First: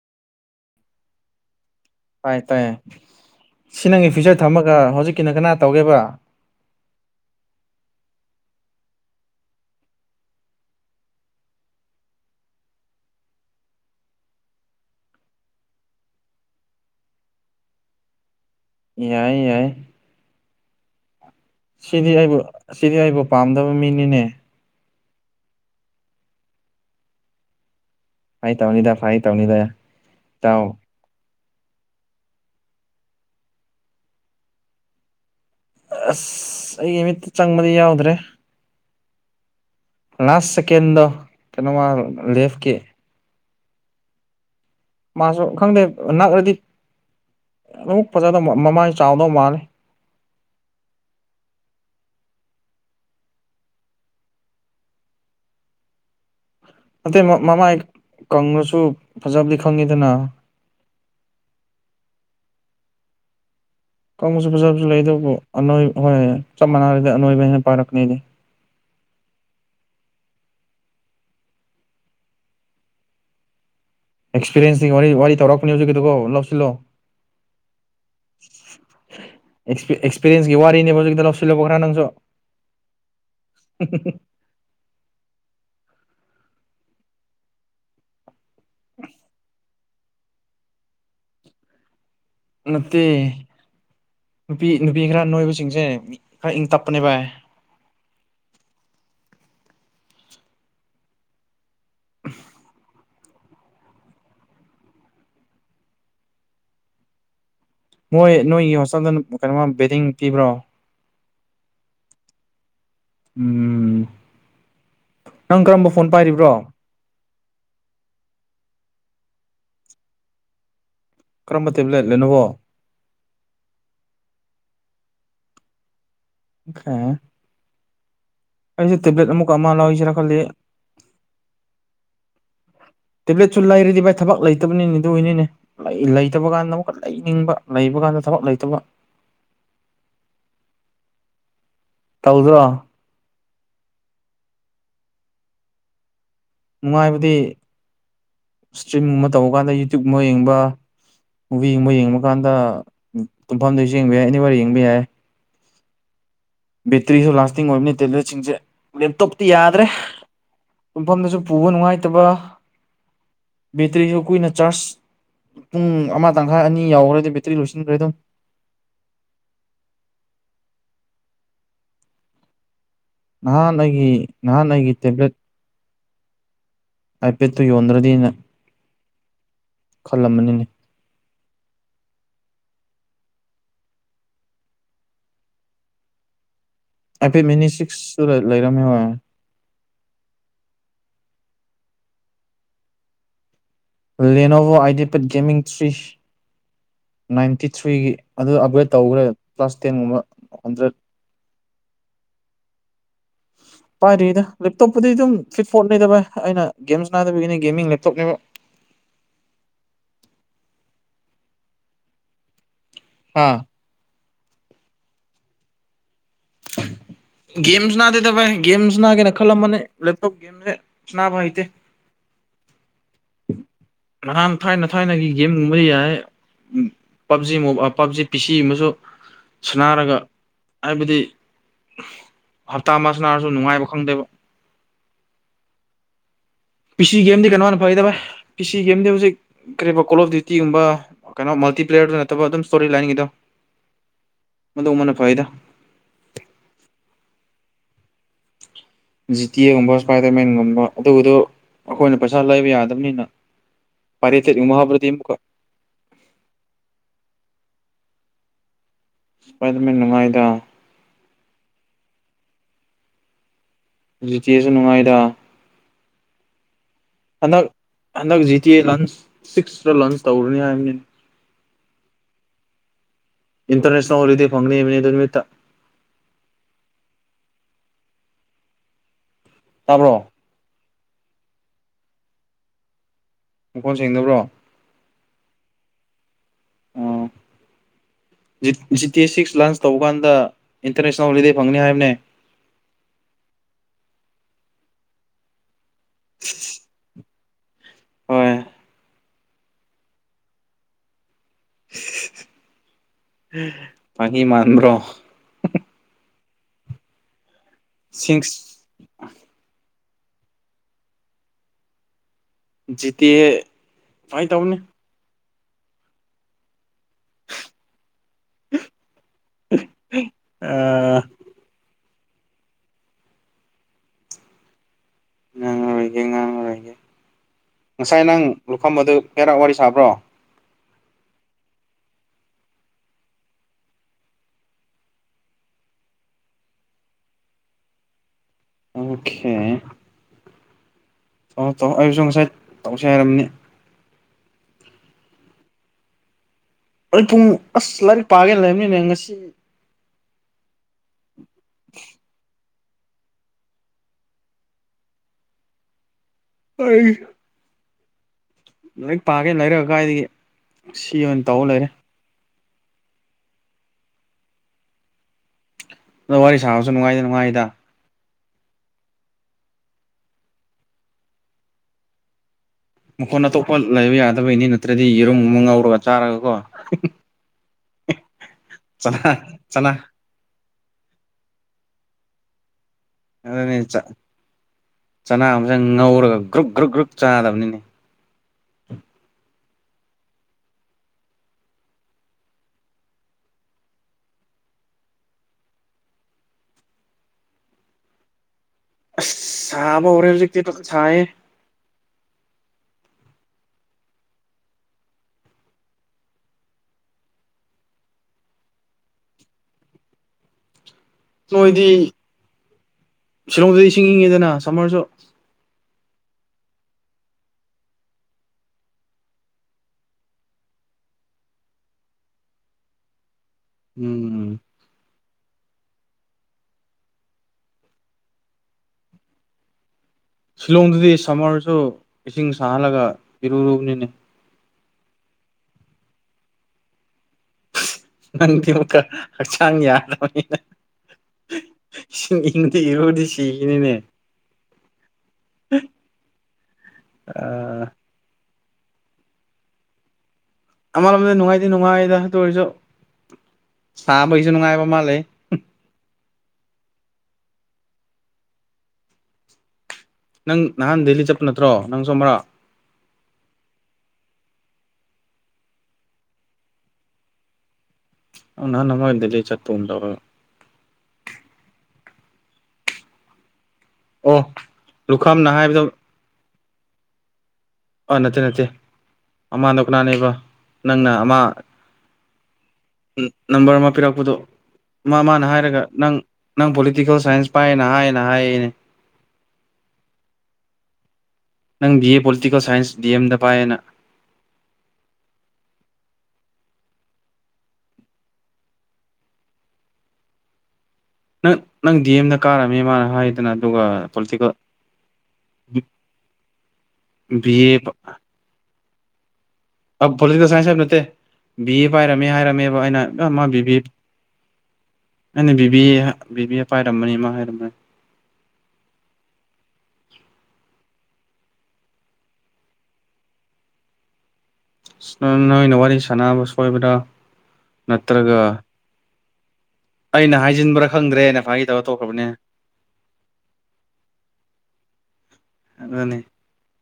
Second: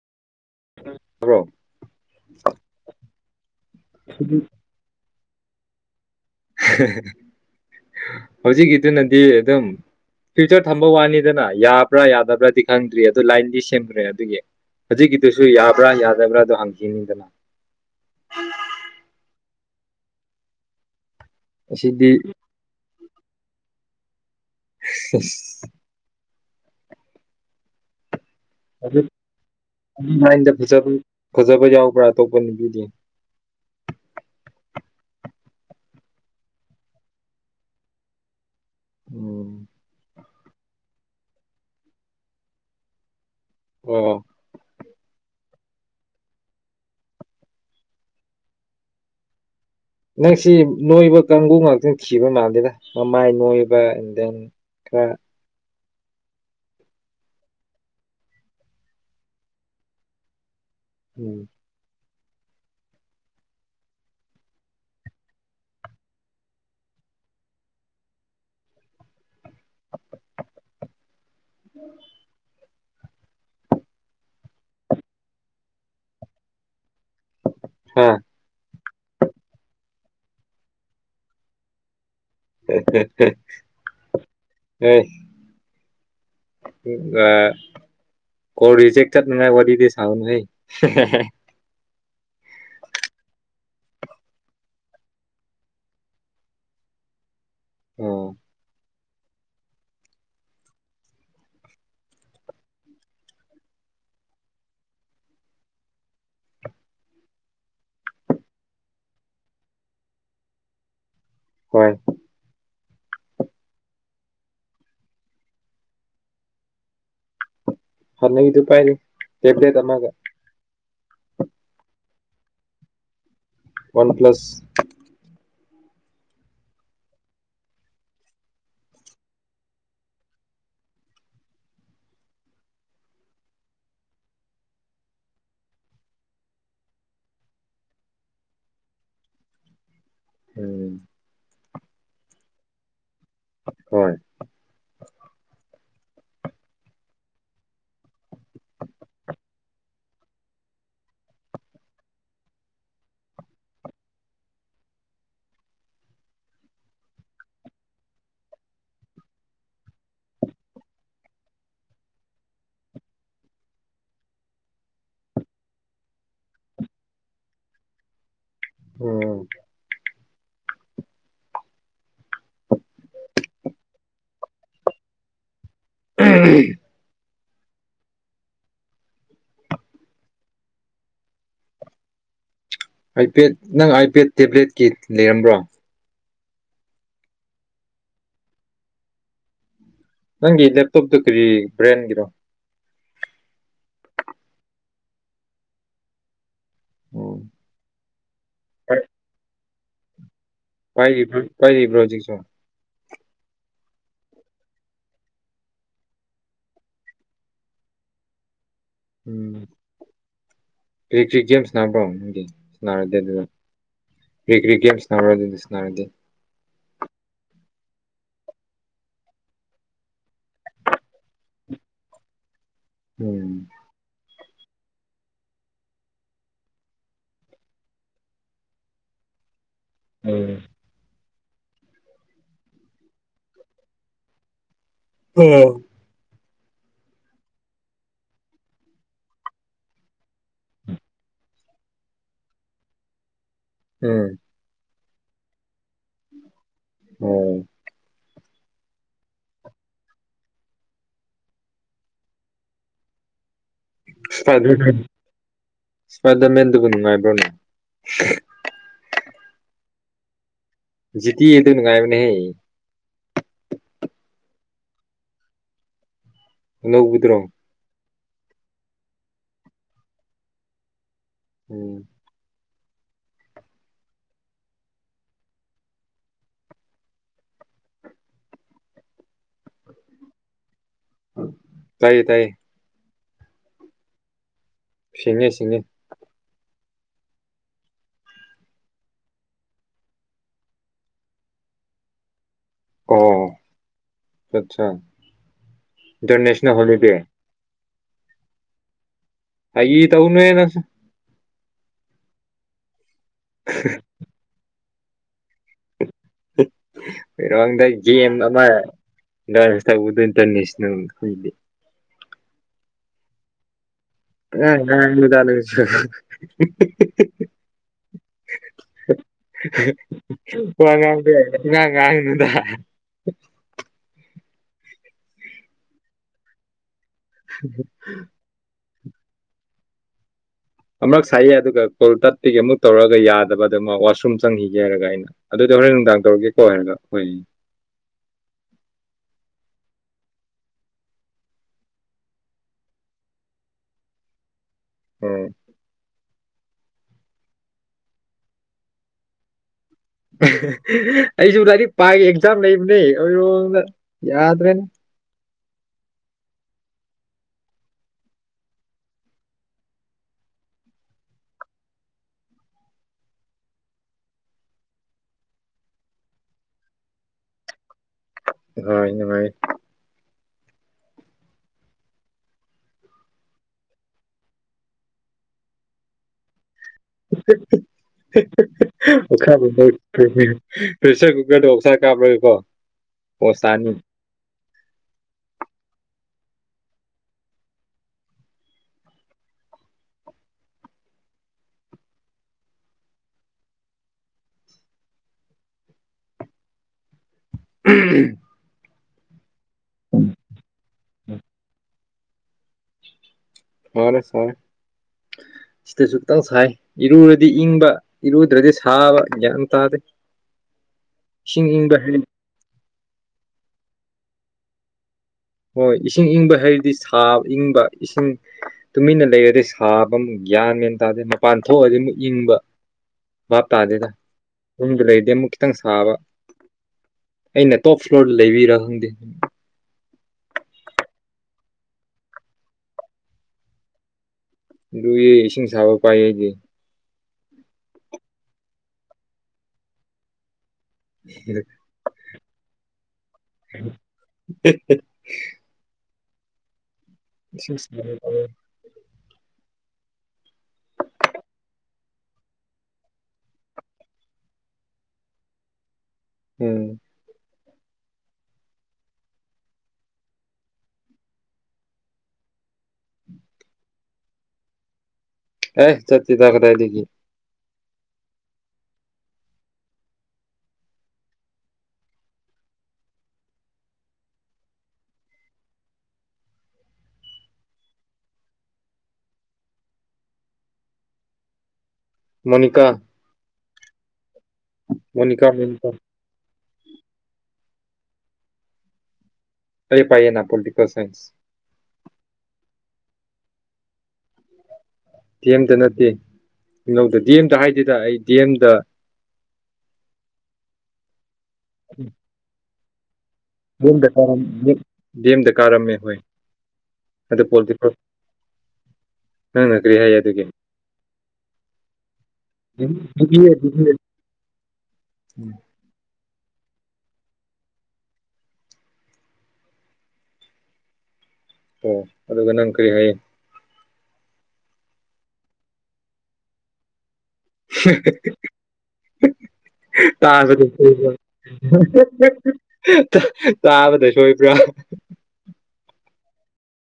ꯍ ꯔꯣ ꯇꯥꯏ ꯇꯥꯏꯌꯦ ꯁꯤ ꯅꯪꯒꯤ ꯐ꯭ꯌꯨꯆꯔ ꯊꯝꯃꯒ ꯍꯧꯖꯤꯛꯀꯤꯅ ꯀꯅꯥ ꯇꯧꯒꯦꯕ ꯍꯍ ꯍꯧꯖꯤꯛꯀꯤꯗꯨꯅꯗꯤ ꯑꯗꯨꯝ ꯐ꯭ꯌꯨꯆꯔ ꯊꯝꯕ ꯋꯥꯅꯤꯗꯅ ꯌꯥꯕ꯭ꯔꯥ ꯌꯥꯗꯕ꯭ꯔꯥꯕꯗꯤ ꯈꯪꯗ꯭ꯔꯤ ꯑꯗꯨ ꯂꯥꯏꯟꯗꯤ ꯁꯦꯝꯈ꯭ꯔꯦ ꯑꯗꯨꯒꯤ ꯍꯧꯖꯤꯛꯀꯤꯗꯨꯁꯨ ꯌꯥꯕ꯭ꯔꯥ ꯌꯥꯗꯕ꯭ꯔꯥꯗꯣ ꯍꯪꯈꯤꯅꯤꯗꯅ ꯌꯥꯏ ꯌꯥꯏ ꯑꯁꯤꯗꯤ ꯁꯤꯗꯤ ꯑꯩꯕꯨ ꯁꯤꯗꯤ ꯑꯩꯕꯨ ꯄꯥꯝꯗꯕ ꯃꯤꯅꯤꯅꯦ ꯁꯁ ꯐꯥꯒꯤ ꯇꯧꯅꯤꯗ ꯑꯗꯨ ꯐꯥꯒꯤ ꯇꯧꯅꯤꯗ ꯑꯗꯨ ꯃꯥꯢꯟꯗ ꯏꯇꯥꯎ ꯐꯖꯕꯣ ꯐꯖꯕ ꯌꯥꯎꯕ꯭ꯔꯥ ꯑꯇꯣꯞꯄ ꯅꯨꯄꯤꯗꯤ ꯑꯁ ꯑꯩꯒꯤ ꯃꯤꯠꯇ ꯆꯪꯕꯗꯤ ꯌꯥꯎꯗ꯭ꯔꯦ ꯎꯝ ꯂꯥꯁ ꯁꯦꯀꯦꯟꯗꯣ ꯀꯩꯅꯣꯃ ꯂꯦꯐꯀꯤ ꯑꯣ ꯃꯥꯁꯨ ꯈꯪꯗꯦ ꯑ ꯅꯛꯂꯗꯤ ꯑꯗꯨꯝ ꯐꯖꯗꯧ ꯃ ꯃꯃꯥꯏ ꯆꯥꯎꯗꯧ ꯃꯥꯜꯂꯦ ꯅꯪꯁꯤ ꯅꯣꯏꯕ ꯀꯥꯡꯕꯨ ꯉꯥꯛꯇ ꯊꯤꯕ ꯃꯥꯜꯂꯦꯗ ꯃꯃꯥꯏ ꯅꯣꯏꯕ ꯑꯦꯟ ꯗꯦꯟ ꯈ ꯑꯇꯩ ꯃ ꯃꯃꯥꯏ ꯀꯪꯉꯁꯨ ꯐꯖꯕꯗꯤ ꯈꯪꯉꯤꯗꯅ ꯎꯝ ꯀꯪꯕꯁꯨ ꯐꯖꯕꯁꯨ ꯂꯩ ꯑꯗꯨꯕꯨ ꯑꯅꯣꯏꯕ ꯍꯣꯏ ꯆꯞ ꯃꯥꯟꯅꯔꯗꯤ ꯑꯅꯣꯏꯕ ꯍꯦꯟ ꯄꯥꯔꯛꯀꯅꯤꯗꯦ [inaudible] ꯑꯦꯛꯁꯄꯤꯔꯤꯌꯦꯟꯁꯀꯤ ꯋꯥꯔꯤ ꯋꯥꯔꯤ ꯇꯧꯔꯛꯄꯅꯦ ꯍꯧꯖꯤꯛꯀꯤꯗꯨꯀꯣ ꯂꯧꯁꯤꯜꯂꯣ ꯍꯥ ꯑꯦꯛꯁ ꯑꯦꯛꯁꯄꯤꯔꯤꯌꯦꯟꯁꯀꯤ ꯋꯥꯔꯤꯅꯦ ꯍꯧꯖꯤꯛꯀꯤꯗꯣ ꯂꯧꯁꯤꯜꯂꯣ ꯈꯔ ꯅꯪꯁꯨ ꯍꯍꯍ ꯍꯣꯢ ꯎꯝ ꯑ ꯀꯣꯜ ꯔꯤꯖꯦꯛ ꯆꯠꯅꯤꯡꯉꯥꯢ ꯋꯥꯔꯤꯗꯤ ꯁꯥ ꯁꯥꯒꯨꯝꯁꯩ ꯍꯥꯍꯥꯍ ꯅꯠꯇꯦ ꯅꯨꯄꯤ ꯅꯨꯄꯤ ꯈꯔ ꯅꯣꯏꯕꯁꯤꯡꯁꯦ ꯈꯔ ꯏꯪ ꯇꯞꯄꯅꯦꯕ ꯑꯣ ꯎꯝꯐ ꯃꯣꯏ ꯅꯣꯏꯒꯤ ꯍꯣꯁꯇꯦꯜꯗ ꯀꯩꯅꯣꯃ ꯕꯦꯗꯤꯡ ꯄꯤꯕ꯭ꯔꯣ ꯍꯣꯏ ꯎꯝ ꯎꯝ ꯅꯪ ꯀꯔꯝꯕ ꯐꯣꯟ ꯄꯥꯏꯔꯤꯕ꯭ꯔꯣ ꯍꯅꯒꯤꯗꯨ ꯄꯥꯏꯔꯤ ꯇꯦꯕ꯭ꯂꯦꯠ ꯑꯃꯒ ꯀꯔꯝꯕ ꯇꯦꯕ꯭ꯂꯦꯠ ꯂꯦꯅꯣꯕꯣ ꯋꯥꯟ ꯄ꯭ꯂꯁ ꯈꯥ ꯑꯩꯁꯦ ꯇꯦꯕ꯭ꯂꯦꯠ ꯑꯃꯨꯛꯀ ꯑꯃ ꯂꯧꯁꯤꯔꯥ ꯈꯜꯂꯤ ꯇꯦꯕ꯭ꯂꯦꯠꯁꯨ ꯂꯩꯔꯗꯤ ꯚꯥꯏ ꯊꯕꯛ ꯂꯩꯇꯕꯅꯤꯅꯦ ꯑꯗꯨ ꯑꯣꯏꯅꯤꯅꯦ ꯂꯩꯇꯕ ꯀꯥꯟꯗ ꯑꯃꯨꯛꯀ ꯂꯩꯅꯤꯡꯕ ꯂꯩ ꯂꯩꯕ ꯀꯥꯟꯗ ꯊꯕꯛ ꯂꯩꯇꯕ ꯎꯝ ꯇꯧꯗ꯭ꯔꯣ ꯍꯣꯏ ꯅꯨꯡꯉꯥꯏꯕꯗꯤ ꯏꯁꯇ꯭ꯔꯤꯝꯒꯨꯝꯕ ꯇꯧꯕ ꯀꯥꯟꯗ ꯌꯨꯇ꯭ꯌꯨꯕ ꯀꯨꯝꯕ ꯌꯦꯡꯕ ꯃꯨꯚꯤꯒꯨꯝꯕ ꯌꯦꯡꯕ ꯀꯥꯟꯗ ꯇꯨꯝꯐꯝꯗꯁꯨ ꯌꯦꯡꯕ ꯌꯥꯏ ꯑꯦꯅꯤ ꯋꯥꯑꯔ ꯌꯦꯡꯕ ꯌꯥꯏ ꯕꯦꯇ꯭ꯔꯤꯁꯨ ꯂꯥꯁꯇꯤꯡ ꯑꯣꯏꯕꯅꯤ ꯇꯦꯕ꯭ꯂꯦꯠꯁꯤꯡꯁꯦ ꯂꯦꯞꯇꯣꯞꯇꯤ ꯌꯥꯗ꯭ꯔꯦ ꯇꯨꯝꯐꯝꯗꯁꯨ ꯄꯨꯕ ꯅꯨꯡꯉꯥꯏꯇꯕ ꯕꯦꯇ꯭ꯔꯤꯁꯨ ꯀꯨꯏꯅ ꯆꯥꯔꯖ ꯄꯨꯡ ꯑꯃ ꯇꯪꯈꯥꯏ ꯑꯅꯤ ꯌꯥꯎꯈ꯭ꯔꯗꯤ ꯕꯦꯇ꯭ꯔꯤ ꯂꯣꯏꯁꯤꯟꯈ꯭ꯔꯦ ꯑꯗꯨꯝ ꯑꯣ ꯅꯍꯥꯟ ꯑꯩꯒꯤ ꯅꯍꯥꯟ ꯑꯩꯒꯤ ꯇꯦꯕ꯭ꯂꯦꯠ ꯎꯍꯝ ꯑꯥꯏꯄꯦꯗꯠꯇꯨ ꯌꯣꯟꯗ꯭ꯔꯗꯤꯅ ꯈꯜꯂꯝꯕꯅꯤꯅꯦ ꯑꯥꯏꯄꯦꯠ ꯅꯪ ꯑꯥꯏꯄꯦꯠ ꯇꯦꯕ꯭ꯂꯦꯠꯀꯤ ꯂꯩꯔꯝꯕ꯭ꯔꯣ ꯍꯥꯏꯐꯦꯠ ꯃꯤꯅꯤ ꯁꯤꯛꯁꯁꯨ ꯂꯩꯔꯝꯃꯦ ꯍꯣꯏ ꯅꯪꯒꯤ ꯂꯦꯞꯇꯣꯞꯇꯣ ꯀꯔꯤ ꯕ꯭ꯔꯦꯟꯒꯤꯔꯣ Lenovo IdeaPad gaming series ninety ꯊ꯭ꯔꯤꯒꯤ ꯑꯗꯣ ꯑꯞꯒ꯭ꯔꯦꯗ ꯇꯧꯈ꯭ꯔꯦ ꯀ꯭ꯂꯥꯁ ꯇꯦꯟꯒꯨꯝꯕ ꯍꯟꯗ꯭ꯔꯦꯠ ꯄꯥꯏꯔꯤꯕꯔꯥ ꯄꯥꯏꯔꯤꯕ꯭ꯔꯣ ꯍꯧꯖꯤꯛꯁꯨ [inaudible] ꯄꯥꯏꯗ꯭ꯔꯤꯗ ꯂꯦꯞꯇꯣꯞꯄꯨꯗꯤ ꯑꯗꯨꯝ ꯐꯤꯐ ꯐꯣꯔꯠ ꯅꯤꯗ ꯚꯥꯏ ꯑꯩꯅ ꯒꯦꯝꯁ ꯁꯥꯅꯥꯗꯕꯒꯤꯅꯦ ꯒꯦꯃꯤꯡ ꯂꯦꯞꯇꯣꯞꯅꯦꯕ ꯀꯔꯤ ꯀꯔꯤ ꯒꯦꯝꯁ ꯁꯥꯅꯥꯕ꯭ꯔꯣ ꯔꯗꯤ ꯑꯗꯨꯗ ꯍꯥ ꯀꯔꯤ ꯀ꯭ꯔꯤ ꯒꯦꯝꯁ ꯑꯗꯨ ꯁꯅꯔꯗꯤ [inaudible] ꯒꯦꯝꯁ ꯁꯥꯅꯥꯗꯦꯗ ꯚꯥꯏ ꯒꯦꯝꯁ ꯅꯥꯒꯦꯅ ꯈꯜꯂꯝꯕꯅꯤ ꯂꯦꯞꯇꯣꯞ ꯒꯦꯝꯁꯦ ꯁꯥꯅꯥꯕ ꯍꯩꯇꯦ [inaudible] ꯎꯝ ꯅꯍꯥꯟ ꯊꯥꯏꯅ ꯊꯥꯏꯅꯒꯤ ꯒꯦꯝꯒꯨꯝꯕꯗꯤ ꯌꯥꯏꯌꯦ ꯑꯝ ꯄꯞꯖꯤ ꯄꯞꯖꯤ ꯄꯤꯁꯤ ꯑꯃꯁꯨ ꯁꯅꯥꯔꯒ ꯎꯝ ꯍꯥꯏꯕꯗꯤ ꯍꯞꯇꯥ ꯑꯃ ꯁꯥꯅꯥꯔꯁꯨ ꯅꯨꯡꯉꯥꯏꯕ ꯈꯪꯗꯦꯕ ꯎ ꯅꯟ ꯄꯤꯁꯤ ꯒꯦꯝꯗꯤ ꯀꯩꯅꯣꯅ ꯐꯩꯗꯚꯥꯏ ꯄꯤ ꯁꯤ ꯒꯦꯝꯗꯤ ꯍꯧꯖꯤꯛ ꯀꯔꯤꯕ ꯀꯣꯜ ꯑꯣꯐ ꯗ꯭ꯌꯨꯇꯤꯒꯨꯝꯕ ꯀꯩꯅꯣ ꯃꯜꯇꯤꯄ꯭ꯂꯦꯌꯔꯗꯨ ꯅꯠꯇꯕ ꯑꯗꯨꯝ ꯏꯁꯇꯣꯔꯤ ꯂꯥꯏꯟꯒꯤꯗꯣ ꯎꯝ ꯑꯗꯨꯒꯨꯝꯕꯅ ꯐꯩꯌꯦꯗ ꯑꯣ ꯖꯤꯇꯤ ꯒꯨꯝꯕ ꯏꯁꯄꯥꯏꯗꯔꯃꯦꯟꯒꯨꯝꯕ ꯑꯗꯨꯗꯣ ꯑꯩꯈꯣꯏꯅ ꯄꯩꯁꯥꯅ ꯂꯩꯕ ꯌꯥꯗꯕꯅꯤꯅ ꯄꯥꯏꯔꯦꯇꯦꯠꯒꯨꯝꯕ ꯁꯄꯥꯗꯔꯃꯦꯟ ꯍꯥꯞꯄ꯭ꯔꯗꯤ ꯑꯃꯨꯛꯀ ꯁꯄꯥꯗꯔꯃꯦꯟꯗꯨꯕꯨ ꯅꯨꯡꯉꯥꯏꯕꯔꯣꯅꯦ ꯍꯥꯍꯥꯍꯥ ꯁꯄꯥꯗꯔꯃꯦꯅ ꯅꯨꯡꯉꯥꯏꯗ ꯖꯤꯠꯇꯤ ꯍꯥꯏꯗꯣꯏ ꯅꯨꯉꯥꯏꯕꯅꯦ ꯍꯦ ꯗꯨ ꯅꯨꯡꯉꯥꯏꯗ ꯑꯅꯧꯕꯤꯗꯣꯔꯣ ꯍꯗꯛ G T A launch six launch ꯇꯧꯔꯅꯤ ꯍꯥꯢꯕꯅꯤ ꯎꯝ ꯏꯟꯇꯔꯦꯁ ꯇꯧꯔꯦꯗꯤ ꯐꯝꯅꯤ ꯍꯥꯢꯕꯅꯤ ꯑꯗꯨꯢ ꯅꯨꯃꯤꯠꯇ ꯇꯥꯕ꯭ꯔꯣ ꯇꯥꯏꯌꯦ ꯇꯥꯏꯌꯦ ꯃꯈꯣꯟ ꯁꯦꯡꯗꯕ꯭ꯔꯣ ꯁꯦꯟꯂꯦ ꯁꯤꯟꯂꯦ ꯑ ꯖꯤ ꯇꯤ ꯁꯤꯛꯁ ꯂꯣꯟꯁ ꯇꯧꯕ ꯀꯥꯟꯗ ꯏꯟꯇꯔꯦꯁ ꯌꯥꯎꯔꯗꯤ ꯐꯪꯒꯅꯤ ꯍꯥꯏꯕꯅꯦ ꯑꯣ ꯑꯠꯆꯥ ꯏꯟꯇꯔꯅꯦꯁꯅꯦꯜ ꯍꯣꯂꯤꯗꯦ ꯍꯣꯏ ꯐꯥꯒꯤ ꯇꯧꯅꯦꯅ [unintelligible] ꯐꯥꯒꯤ ꯃꯥꯟꯕ꯭ꯔꯣ [unintelligible] ꯍꯣꯏꯔꯣꯡꯗ ꯒꯦꯝ ꯁꯤꯛꯁ ꯑꯃ [unintelligible] ꯇꯧꯕꯗ ꯏꯟꯇꯔꯅꯦꯁꯅꯦꯜ ꯍꯣꯏꯗꯤ ꯖꯤ ꯇꯦ [unintelligible] [unintelligible] ꯋꯥ ꯉꯥꯡꯗ ꯉꯥꯡ ꯉꯥꯡꯅꯨꯗ [unintelligible] ꯉꯥꯡꯉꯔꯣꯏꯒꯦ ꯉꯥꯡꯉꯔꯣꯏꯒꯦ [unintelligible] ꯐꯝ ꯑꯗꯨ ꯀꯦꯔꯥꯛ ꯋꯥꯔꯤ ꯁꯥꯕ꯭ꯔꯣ ꯑꯃꯔꯛ ꯁꯥꯏꯌꯦ ꯑꯗꯨꯒ ꯀꯣꯜ ꯇꯠꯇꯒꯤ ꯃꯨꯛ ꯇꯧꯔꯛꯑꯒ ꯌꯥꯗꯕꯗ ꯃꯥ ꯋꯥꯁꯔꯨꯝ ꯆꯪꯈꯤꯒꯦ ꯍꯥꯏꯔꯒ ꯑꯩꯅ ꯑꯗꯨꯗ ꯍꯣꯔꯦꯟ ꯅꯨꯡꯗꯥꯡ ꯇꯧꯔꯛꯀꯦ ꯀꯣ ꯍꯥꯏꯔꯒ ꯍꯣꯏ ꯑꯣꯈꯦ ꯑꯣ ꯇꯧ ꯑꯩꯁꯨ ꯉꯁꯥꯏ ꯇꯧꯁꯦ ꯍꯥꯏꯔꯝꯅꯤ ꯑꯥ ꯑꯩ ꯄꯨꯡ ꯑꯁ ꯂꯥꯏꯔꯤꯛ ꯄꯥꯒꯦꯅ ꯂꯩꯝꯅꯤꯅꯦ ꯉꯁꯤ ꯑꯍꯦ ꯍꯦ ꯑꯩꯁꯨ ꯂꯥꯏꯔꯤꯛ ꯄꯥꯒꯦ ꯑꯦꯛꯖꯥꯝ ꯂꯩ ꯗꯔꯦ ꯍꯣꯏꯔꯣꯡꯗ ꯌꯥꯗ꯭ꯔꯦꯗ ꯑꯩ ꯂꯥꯏꯔꯤꯛ ꯄꯥꯒꯦ ꯂꯩꯔꯛ ꯀꯥꯏꯗꯒꯤ ꯁꯤ ꯑꯣꯏꯅ ꯇꯧ ꯂꯩꯔꯦ [unintelligible] ꯋꯥꯔꯤ ꯁꯥꯕꯁꯨ ꯅꯨꯡꯉꯥꯏ ꯅꯨꯡꯉꯥꯏꯗ ꯑꯥ ꯅꯨꯡꯉꯥꯏ [unintelligible] ꯃꯈꯣꯟ ꯑꯇꯣꯞꯄ ꯂꯩꯕ ꯌꯥꯗꯕꯩꯅꯤ ꯅꯠꯇ꯭ꯔꯗꯤ ꯌꯦꯔꯨꯝ ꯒꯨꯝꯕ ꯉꯧꯔꯒ ꯆꯥꯔꯒ ꯀꯣ [unintelligible] ꯆꯅꯥ ꯆꯅꯥ ꯄ꯭ꯔꯦꯁꯔ ꯀꯨꯀꯔꯗꯣ ꯑꯣꯛꯁꯥ ꯀꯥꯝꯔꯒꯀꯣ ꯑꯗꯨꯅꯤ ꯆꯥ ꯆꯥꯅ [unintelligible] ꯉꯧꯔꯒ ꯒ꯭ꯔꯨꯨꯞ ꯒ꯭ꯔꯨꯛ ꯒ꯭ꯔꯨꯛ ꯆꯥꯅꯕꯅꯤꯅꯦ ꯎꯝ ꯍꯝ ꯑꯁ ꯁꯥꯥꯕ ꯍꯧꯔꯦ ꯍꯧꯖꯤꯛꯇꯤ [unintelligible] ꯁꯥꯏꯌꯦ ꯐꯔꯦ ꯐꯔꯦ ꯁꯤꯗꯁꯨ ꯈꯤꯇꯪ ꯁꯥꯏ ꯏꯔꯨꯔꯗꯤ ꯏꯪꯕ ꯏꯔꯨꯗ꯭ꯔꯗꯤ ꯁꯥꯕ ꯒ꯭ꯌꯥꯟ ꯇꯥꯗꯦ [unintelligible] ꯏꯁꯤꯡ ꯅꯣꯏꯗꯤ ꯏꯪꯕ ꯍꯩ ꯁꯤꯂꯣꯡꯗꯗꯤ ꯏꯁꯤꯡ ꯏꯪꯉꯤꯗꯅ ꯁꯝꯃꯔꯁꯨ ꯍꯣꯏ ꯏꯁꯤꯡ ꯏꯪꯕ ꯍꯥꯏꯔꯗꯤ ꯁꯥꯕ ꯏꯪꯕ ꯏꯁꯤꯡ ꯇꯨꯃꯤꯟꯅ ꯂꯩꯔꯗꯤ ꯁꯥꯕ [unintelligible] ꯒ꯭ꯌꯥꯟ ꯃꯦꯟ ꯇꯥꯗꯦ ꯃꯄꯥꯟ ꯊꯣꯛꯑꯗꯤ ꯃꯨꯛ ꯏꯪꯕ [inaudible] ꯚꯥꯞ ꯇꯥꯗꯦꯗ ꯎꯝ ꯌꯨꯝꯗ ꯂꯩꯔꯗꯤ ꯑꯃꯨꯛ ꯈꯤꯇꯪ ꯁꯥꯕ ꯑꯩꯅ ꯇꯣꯞ ꯐ꯭ꯂꯣꯔꯗ ꯂꯩꯕꯩꯔ ꯈꯪꯗꯦ ꯁꯤꯂꯣꯡꯗꯗꯤ ꯁꯝꯃꯔꯁꯨ ꯏꯁꯤꯡ ꯁꯥꯍꯜꯂꯒ ꯏꯔꯨꯂꯨꯕꯅꯤꯅꯦ ꯂꯨꯌꯦ ꯏꯁꯤꯡ ꯁꯥꯕ ꯄꯥꯏꯌꯦ ꯑꯩꯗꯤ ꯅꯪꯗꯤ ꯑꯃꯨꯛꯀ ꯍꯛꯆꯥꯡ ꯌꯥꯗꯕꯅꯤꯅ ꯍꯍ ꯁꯤꯡꯗꯤ ꯏꯪꯗꯤ ꯢꯔꯨꯗꯤ ꯁꯤꯈꯤꯅꯤꯅꯦ [unintelligible] ꯏꯁꯤꯡ ꯁꯥꯕ ꯇꯧꯋꯦ ꯑꯃꯥꯔꯣꯝꯗ ꯅꯨꯡꯉꯥꯏꯗꯤ ꯅꯨꯡꯉꯥꯏꯗ ꯑꯗꯨ ꯑꯣꯏꯔꯁꯨ ꯁꯥꯕꯒꯤꯁꯨ ꯅꯨꯡꯉꯥꯏꯕ ꯑꯃ ꯂꯩ ꯍꯝ [unintelligible] ꯅꯪ ꯅꯍꯥꯟ ꯗꯦꯜꯂꯤ ꯆꯠꯄ ꯅꯠꯇ꯭ꯔꯣ ꯅꯪꯁꯨ ꯑꯃꯔꯛ ꯑꯦ ꯆꯠꯇꯦꯗ ꯀꯗꯥꯢꯗꯒꯤ ꯑꯥ ꯅꯍꯥꯟ ꯑꯃ ꯗꯦꯜꯂꯤ ꯆꯠꯄꯒꯨꯝ ꯇꯧꯋꯦ ꯑꯣ ꯂꯨꯈꯝꯅ ꯍꯥꯏꯕꯗꯣ ꯑꯥ ꯅꯠꯇꯦ ꯅꯠꯇꯦ ꯑꯃꯗꯣ ꯀꯅꯥꯅꯦꯕ ꯅꯪꯅ ꯑꯃ ꯃꯣꯅꯤꯀꯥ ꯅꯝꯕꯔ ꯑꯃ ꯄꯤꯔꯛꯄꯗꯣ ꯃꯥ ꯃꯥꯅ ꯃꯣꯅꯤꯀꯥ ꯍꯥꯏꯔꯒ ꯃꯣꯅꯤꯀꯥ ꯅꯪ ꯅꯪ ꯄꯣꯂꯤꯇꯤꯀꯜ ꯁꯥꯏꯟꯁ ꯄꯥꯏꯌꯦꯅ ꯍꯥꯏꯌꯦꯅ ꯍꯥꯏꯌꯦꯅꯦ ꯑꯩ ꯄꯥꯏꯌꯦꯅ ꯄꯣꯂꯤꯇꯤꯀꯜ ꯁꯥꯏꯟꯁ ꯅꯪ ꯕꯤ ꯑꯦ ꯄꯣꯂꯤꯇꯤꯀꯦꯜ ꯁꯥꯏꯟꯁ ꯗꯤ ꯑꯦꯝꯗ ꯄꯥꯏꯌꯦꯅ ꯗꯤ ꯑꯦꯝꯗ ꯅꯠꯇꯦ ꯢꯛꯅꯧ ꯗꯤ ꯑꯦꯝꯗ ꯍꯥꯏꯗꯦꯗ ꯑꯩ ꯗꯤ ꯑꯦꯝꯗ [inaudible] ꯅꯪ ꯅꯪ ꯗꯤ ꯑꯦꯝꯗ ꯀꯥꯔꯝꯃꯦ ꯃꯥꯅ ꯍꯥꯏ ꯗꯤ ꯑꯦꯝꯗ ꯀꯥꯔꯝꯅꯤ ꯗꯤ ꯑꯦꯝꯗ ꯀꯥꯔꯝꯃꯦ ꯍꯣꯏ ꯑꯗꯨ ꯕꯤ ꯄꯣꯜꯇꯤꯀꯜ ꯑ ꯄꯣꯂꯤꯇꯤꯀꯦꯜ ꯁꯥꯏꯟꯁ ꯍꯥꯏꯕ ꯅꯠꯇꯦ ꯕꯤ ꯑꯦ ꯄꯥꯏꯔꯝꯃꯦ ꯍꯥꯏꯔꯝꯃꯦꯕ ꯑꯩꯅ ꯑ ꯃꯥ ꯕꯤꯕꯤꯑꯦ ꯕꯤ ꯕꯤ ꯕꯤꯕꯤꯑꯦ ꯑꯩꯅ ꯕꯤꯕꯤ ꯑꯦ ꯕꯤꯕꯤ ꯑꯦ ꯄꯥꯏꯔꯝꯕꯅꯦ ꯃꯥ ꯍꯥꯏꯔꯝꯕꯅꯦ ꯑꯣ ꯑꯗꯨꯒ ꯅꯪ ꯀꯔꯤ ꯍꯥꯏ ꯁ ꯅꯣꯏꯅ ꯋꯥꯔꯤ ꯁꯥꯟꯅꯕ ꯁꯣꯏꯕꯗꯥ ꯅꯠꯇ꯭ꯔꯒ ꯑꯩꯅ ꯇꯥꯕꯗ ꯍꯥꯏꯖꯤꯟꯕ꯭ꯔꯥ ꯁꯣꯢꯕ꯭ꯔ ꯈꯪꯗ꯭ꯔꯦꯅ ꯐꯥꯒꯤ ꯍ ꯇꯧꯔ ꯇꯣꯛꯈ꯭ꯔꯕꯅꯦ ꯍꯦꯍꯦ ꯇꯥꯕꯗ ꯁꯣꯏꯕ꯭ꯔꯥ ꯑꯃꯅꯦ